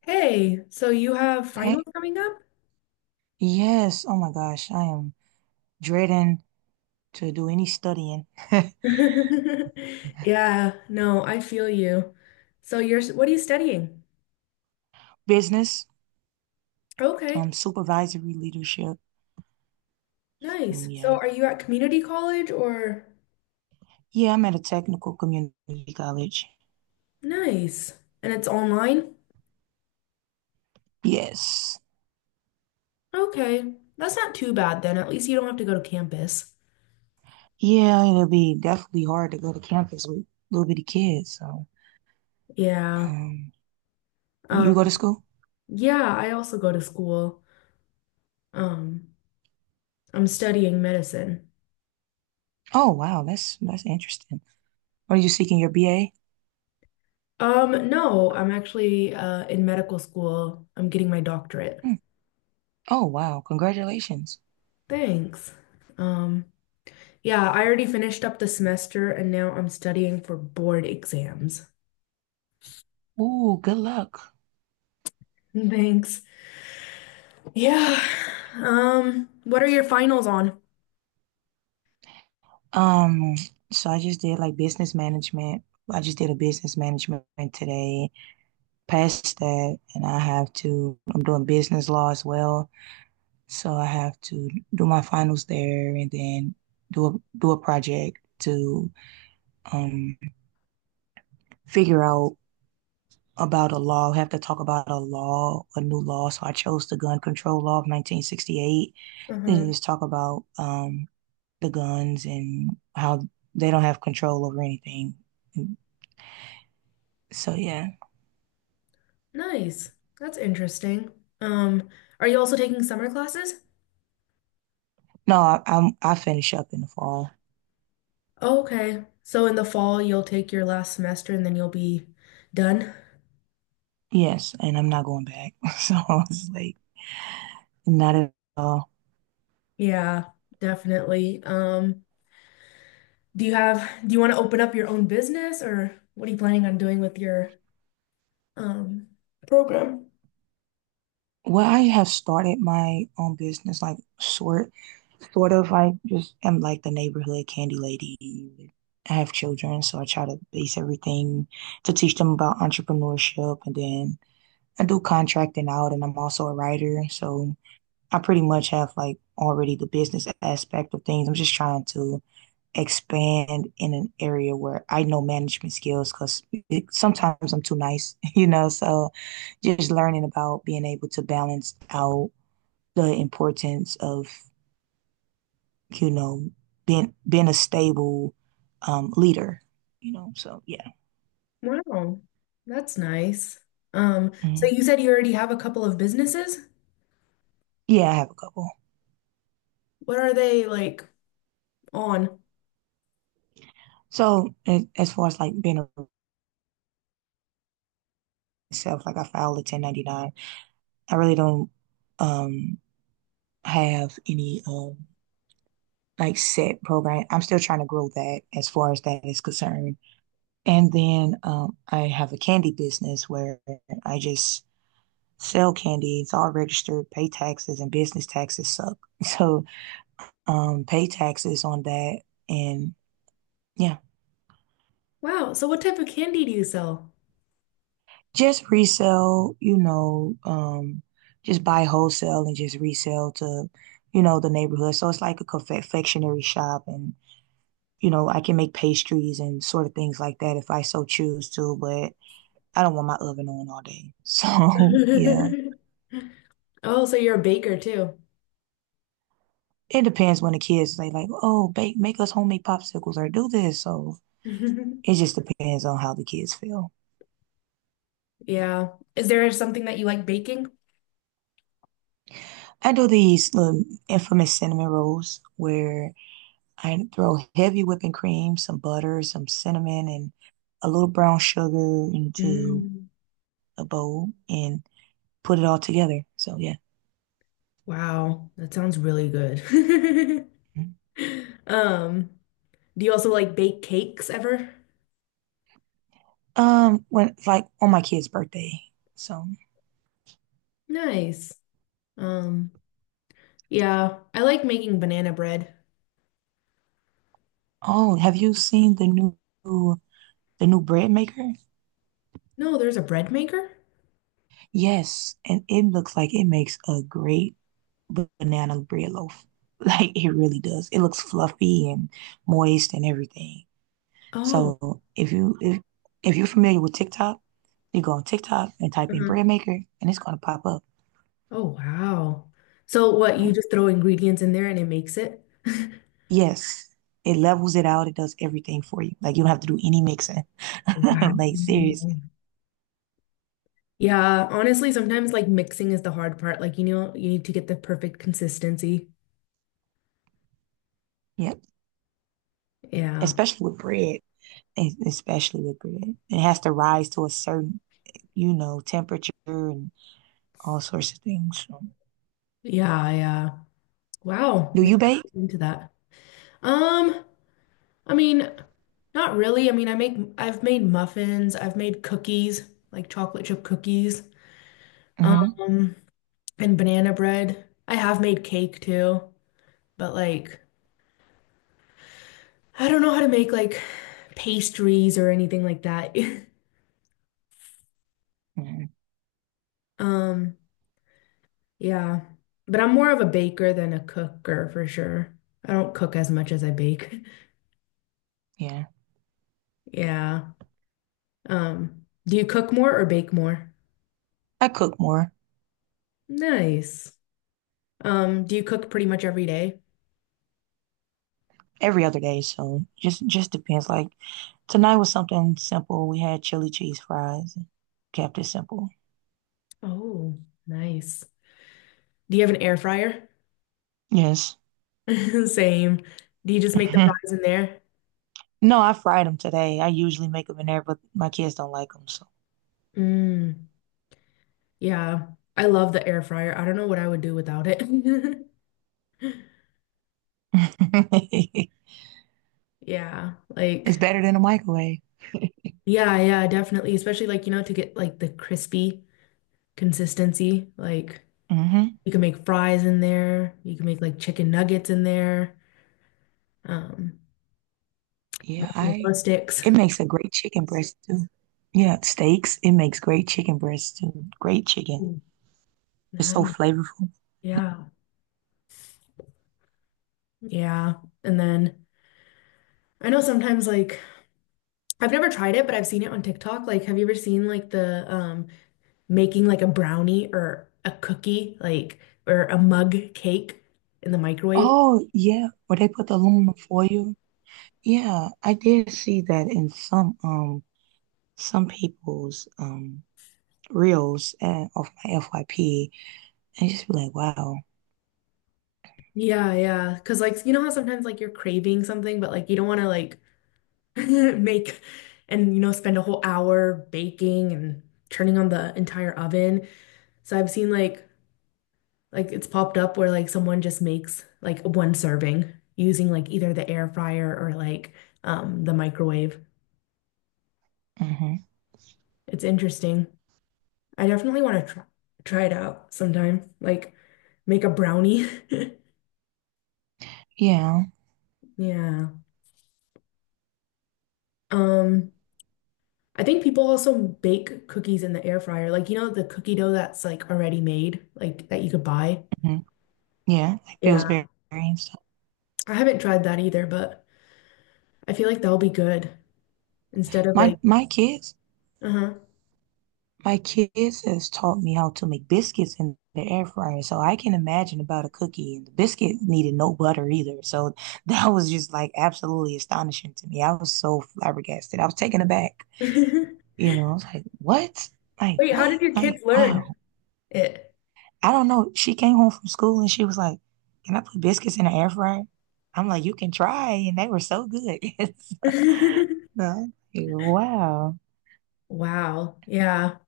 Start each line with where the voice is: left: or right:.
left: Hey, so you have finals
right: Hey,
left: coming up?
right: yes. Oh my gosh, I am dreading to do any studying.
left: Yeah, no, I feel you. So what are you studying?
right: Business,
left: Okay,
right: supervisory leadership.
left: nice.
right: Mm,
left: So
right: yeah.
left: are you at community college or?
right: Yeah, I'm at a technical community college.
left: Nice. And it's online?
right: Yes.
left: Okay, that's not too bad then. At least you don't have to go to campus.
right: Yeah, it'll be definitely hard to go to campus with little bitty kids. So,
left: Yeah.
right: um,
left: Um,
right: you go to school?
left: yeah, I also go to school. Um, I'm studying medicine.
right: Oh wow, that's interesting. What are you seeking your BA?
left: No, I'm actually in medical school. I'm getting my doctorate.
right: Hmm. Oh wow, congratulations.
left: Thanks. Um, Yeah, I already finished up the semester and now I'm studying for board exams.
right: Ooh, good luck.
left: Thanks. Yeah. What are your finals on?
right: Um, so I just did like business management. I just did a business management today. Past that, and I'm doing business law as well. So I have to do my finals there and then do a project to um figure out about a law. I have to talk about a law, a new law. So I chose the gun control law of 1968. Then
left: Uh-huh.
right: just talk about the guns and how they don't have control over anything. So yeah,
left: Nice. That's interesting. Um, are you also taking summer classes?
right: no, I'm I finish up in the fall.
left: Okay. So in the fall you'll take your last semester and then you'll be done?
right: Yes, and I'm not going back. So I was like, not at all.
left: Yeah, definitely. Do you want to open up your own business, or what are you planning on doing with your um program?
right: Well, I have started my own business, like sort of. I just am like the neighborhood candy lady. I have children, so I try to base everything to teach them about entrepreneurship, and then I do contracting out, and I'm also a writer, so I pretty much have like already the business aspect of things. I'm just trying to expand in an area where I know management skills because sometimes I'm too nice, you know. So just learning about being able to balance out the importance of, you know, being a stable leader, you know. So yeah.
left: Wow, that's nice. So
right: Mhm.
left: you said you already have a couple of businesses?
right: Yeah, I have a couple.
left: What are they like on?
right: So as far as like being a myself, like I filed a 1099. I really don't um have any like set program. I'm still trying to grow that as far as that is concerned. And then I have a candy business where I just sell candy. It's all registered, pay taxes, and business taxes suck. So pay taxes on that. And yeah,
left: Wow, so what type of candy do you sell?
right: just resell, you know, just buy wholesale and just resell to, you know, the neighborhood. So it's like a confectionery shop and you know, I can make pastries and sort of things like that if I so choose to, but I don't want my oven on all day. So yeah,
left: Oh, so you're a baker too.
right: it depends when the kids say like, "Oh, bake, make us homemade popsicles or do this." So it just depends on how the kids feel.
left: Yeah. Is there something that you like baking?
right: I do these little infamous cinnamon rolls where I throw heavy whipping cream, some butter, some cinnamon, and a little brown sugar into
left: Mm,
right: a bowl and put it all together. So yeah.
left: wow, that sounds really good. Um, do you also like bake cakes ever?
right: When like on my kid's birthday. So,
left: Nice. Um, yeah, I like making banana bread.
right: oh, have you seen the new bread maker?
left: No, there's a bread maker?
right: Yes, and it looks like it makes a great banana bread loaf. Like it really does. It looks fluffy and moist and everything.
left: Oh.
right: So if you're familiar with TikTok, you go on TikTok and type in
left: Mhm.
right: bread maker and it's gonna pop up.
left: Oh, wow. So what, you just throw ingredients in there and it makes it?
right: Yes, it levels it out. It does everything for you. Like you don't have to do any mixing. Like serious.
left: Wow. Yeah, honestly, sometimes like mixing is the hard part. Like, you know, you need to get the perfect consistency.
right: Yep.
left: Yeah.
right: Especially with bread. Especially with bread. It has to rise to a certain, you know, temperature and all sorts of things. So.
left: Yeah, yeah. Wow.
right: Do
left: Maybe
right: you bake?
left: I'll get into that. Um, I mean, not really. I mean, I've made muffins, I've made cookies, like chocolate chip cookies,
right: Hmm.
left: um, and banana bread. I have made cake too, but like I don't know how to make like pastries or anything like that.
right: Hmm.
left: Um, yeah. But I'm more of a baker than a cooker for sure. I don't cook as much as I bake.
right: Yeah,
left: Yeah. Do you cook more or bake more?
right: I cook more
left: Nice. Do you cook pretty much every day?
right: every other day, so just depends. Like tonight was something simple. We had chili cheese fries. Kept it simple.
left: Oh, nice. Do you have an air fryer?
right: Yes.
left: Same. Do you just make the
right: Mhm.
left: fries in there?
right: No, I fried them today. I usually make them in there, but my kids don't like them, so
left: Mm, yeah. I love the air fryer. I don't know what I would do without it.
right: it's
left: Yeah, like
right: better than a microwave.
left: yeah, yeah, definitely. Especially like, you know, to get like the crispy consistency. Like
right: Hmm.
left: you can make fries in there. You can make like chicken nuggets in there. Um,
right: Yeah, I.
left: mozzarella sticks.
right: It makes a great chicken breast too. Yeah, steaks. It makes great chicken breast too. Great chicken.
left: Ooh,
right: It's so
left: nice.
right: flavorful.
left: Yeah. Yeah. And then I know sometimes like I've never tried it, but I've seen it on TikTok. Like, have you ever seen like the making like a brownie or a cookie, like or a mug cake in the microwave?
right: Oh, yeah, where they put the aluminum foil. Yeah, I did see that in some people's reels of my FYP and just be like, wow.
left: Yeah, yeah. Because, like, you know how sometimes, like, you're craving something, but, like, you don't want to, like, make and you know spend a whole hour baking and turning on the entire oven. So I've seen like it's popped up where like someone just makes like one serving using like either the air fryer or like the microwave.
right: Hmm.
left: It's interesting. I definitely want to try it out sometime. Like make a brownie.
right: Yeah.
left: Yeah. Um, I think people also bake cookies in the air fryer. Like you know the cookie dough that's like already made, like that you could buy.
right: Mhm. Yeah, like
left: Yeah.
right: Pillsbury and stuff.
left: I haven't tried that either, but I feel like that'll be good instead of
right: My
left: like,
right: my kids,
left: uh-huh.
right: my kids has taught me how to make biscuits in the air fryer. So I can imagine about a cookie and the biscuit needed no butter either. So that was just like absolutely astonishing to me. I was so flabbergasted. I was taken aback. You know, I was like, what? Like
left: Wait, how
right: what?
left: did your
right: Like
left: kids
right: wow.
left: learn it?
right: I don't know. She came home from school and she was like, can I put biscuits in the air fryer? I'm like, you can try. And they were so good. So, I'm like, wow.
left: Wow. Yeah.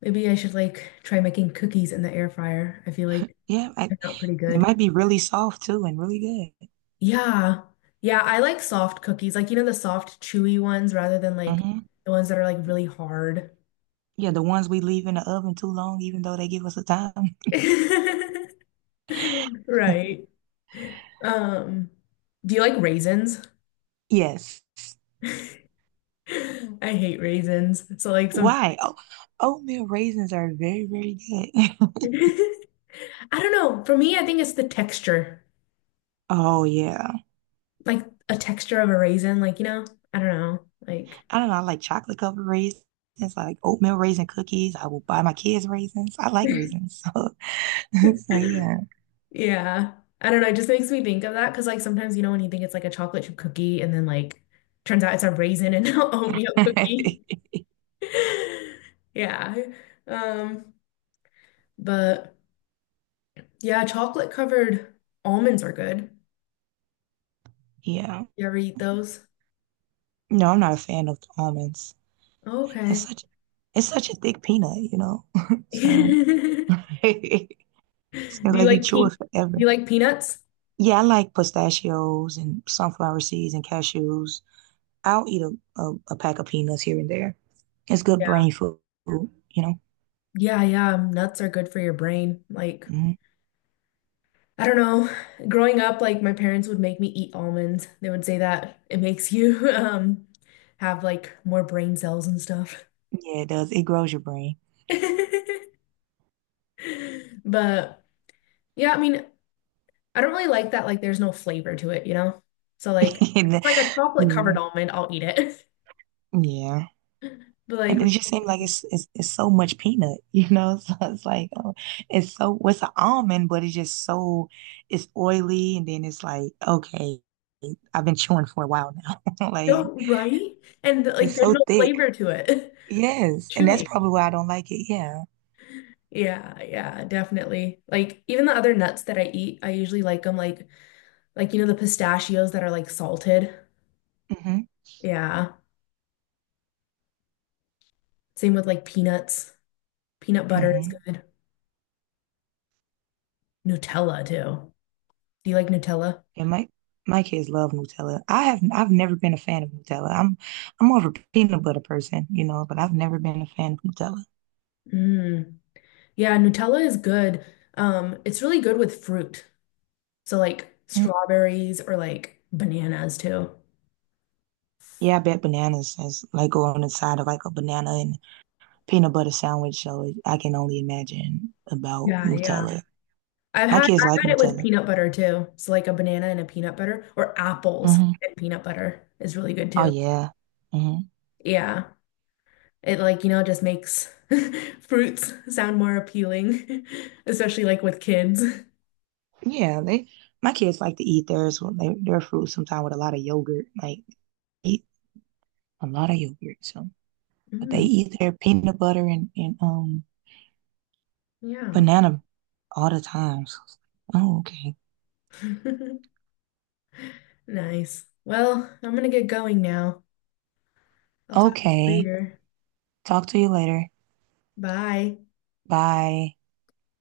left: Maybe I should like try making cookies in the air fryer. I feel like
right: Yeah, I,
left: they're not pretty
right: it
left: good.
right: might be really soft too and really good.
left: Yeah. Yeah, I like soft cookies. Like, you know, the soft, chewy ones rather than like
right: Hmm.
left: the ones that are like really hard.
right: Yeah, the ones we leave in the oven too long, even though they give us a time.
left: Right. Um, do you like raisins?
right: Yes.
left: I hate raisins. So like
right: Why? Oh, oatmeal raisins are very, very good.
left: I don't know. For me, I think it's the texture,
right: Oh yeah.
left: like a texture of a raisin. Like, you know, I don't know. Like,
right: I don't know. I like chocolate covered raisins, like oatmeal raisin cookies. I will buy my kids raisins. I like raisins. So, so yeah.
left: yeah, I don't know. It just makes me think of that because, like, sometimes, you know, when you think it's like a chocolate chip cookie and then, like, turns out it's a raisin and not oatmeal cookie. Yeah. Um, but yeah, chocolate covered almonds are good.
right: Yeah.
left: You ever eat those?
right: No, I'm not a fan of almonds.
left: Oh,
right: It's
left: okay.
right: such it's such a thick peanut, you know. So
left: Do
right: so like you chew
left: do
right: it forever.
left: you like peanuts?
right: Yeah, I like pistachios and sunflower seeds and cashews. I'll eat a pack of peanuts here and there. It's good
left: Yeah.
right: brain food, you know?
left: Yeah, yeah, nuts are good for your brain. Like,
right: Hmm.
left: I don't know. Growing up, like my parents would make me eat almonds. They would say that it makes you have like more brain cells and stuff.
right: Yeah, it does. It grows your brain.
left: But yeah, I mean, I don't really like that like there's no flavor to it, you know? So like if
right: And
left: it's
right: the-
left: like a chocolate
right: yeah,
left: covered almond, I'll eat it.
right: yeah.
left: But like
right: And it just seems like it's so much peanut, you know? So it's like oh, it's so what's an almond, but it's just so it's oily, and then it's like okay, I've been chewing for a while now. Like
left: no, right? And like
right: it's
left: there's
right: so
left: no
right: thick.
left: flavor to it.
right: Yes, and that's
left: Chewy.
right: probably why I don't like it. Yeah.
left: Yeah, yeah, definitely. Like even the other nuts that I eat, I usually like them like, you know, the pistachios that are like salted.
right: Hmm.
left: Yeah. Same with like peanuts. Peanut butter is
right: Hmm.
left: good. Nutella too. Do you like Nutella?
right: Yeah, my kids love Nutella. I've never been a fan of Nutella. I'm more of a peanut butter person, you know, but I've never been a fan of Nutella.
left: Mm. Yeah, Nutella is good. It's really good with fruit. So like
right: Mm.
left: strawberries or like bananas too.
right: Yeah, I bet bananas is like go on the side of like a banana and peanut butter sandwich. So I can only imagine about
left: Yeah, yeah.
right: Nutella. My kids
left: I've
right: like
left: had it with
right: Nutella.
left: peanut butter too. So like a banana and a peanut butter or apples
right: Hmm.
left: and peanut butter is really good
right: Oh
left: too.
right: yeah. Hmm.
left: Yeah. It like, you know, just makes fruits sound more appealing, especially like with kids.
right: Yeah, they my kids like to eat theirs with their fruit sometimes with a lot of yogurt. Like eat a lot of yogurt. So. But they
left: Mm,
right: eat their peanut butter and
left: yeah.
right: banana all the time. So I was like, oh, okay.
left: Nice. Well, I'm gonna get going now. I'll talk to you
right: Okay.
left: later.
right: Talk to you later.
left: Bye.
right: Bye.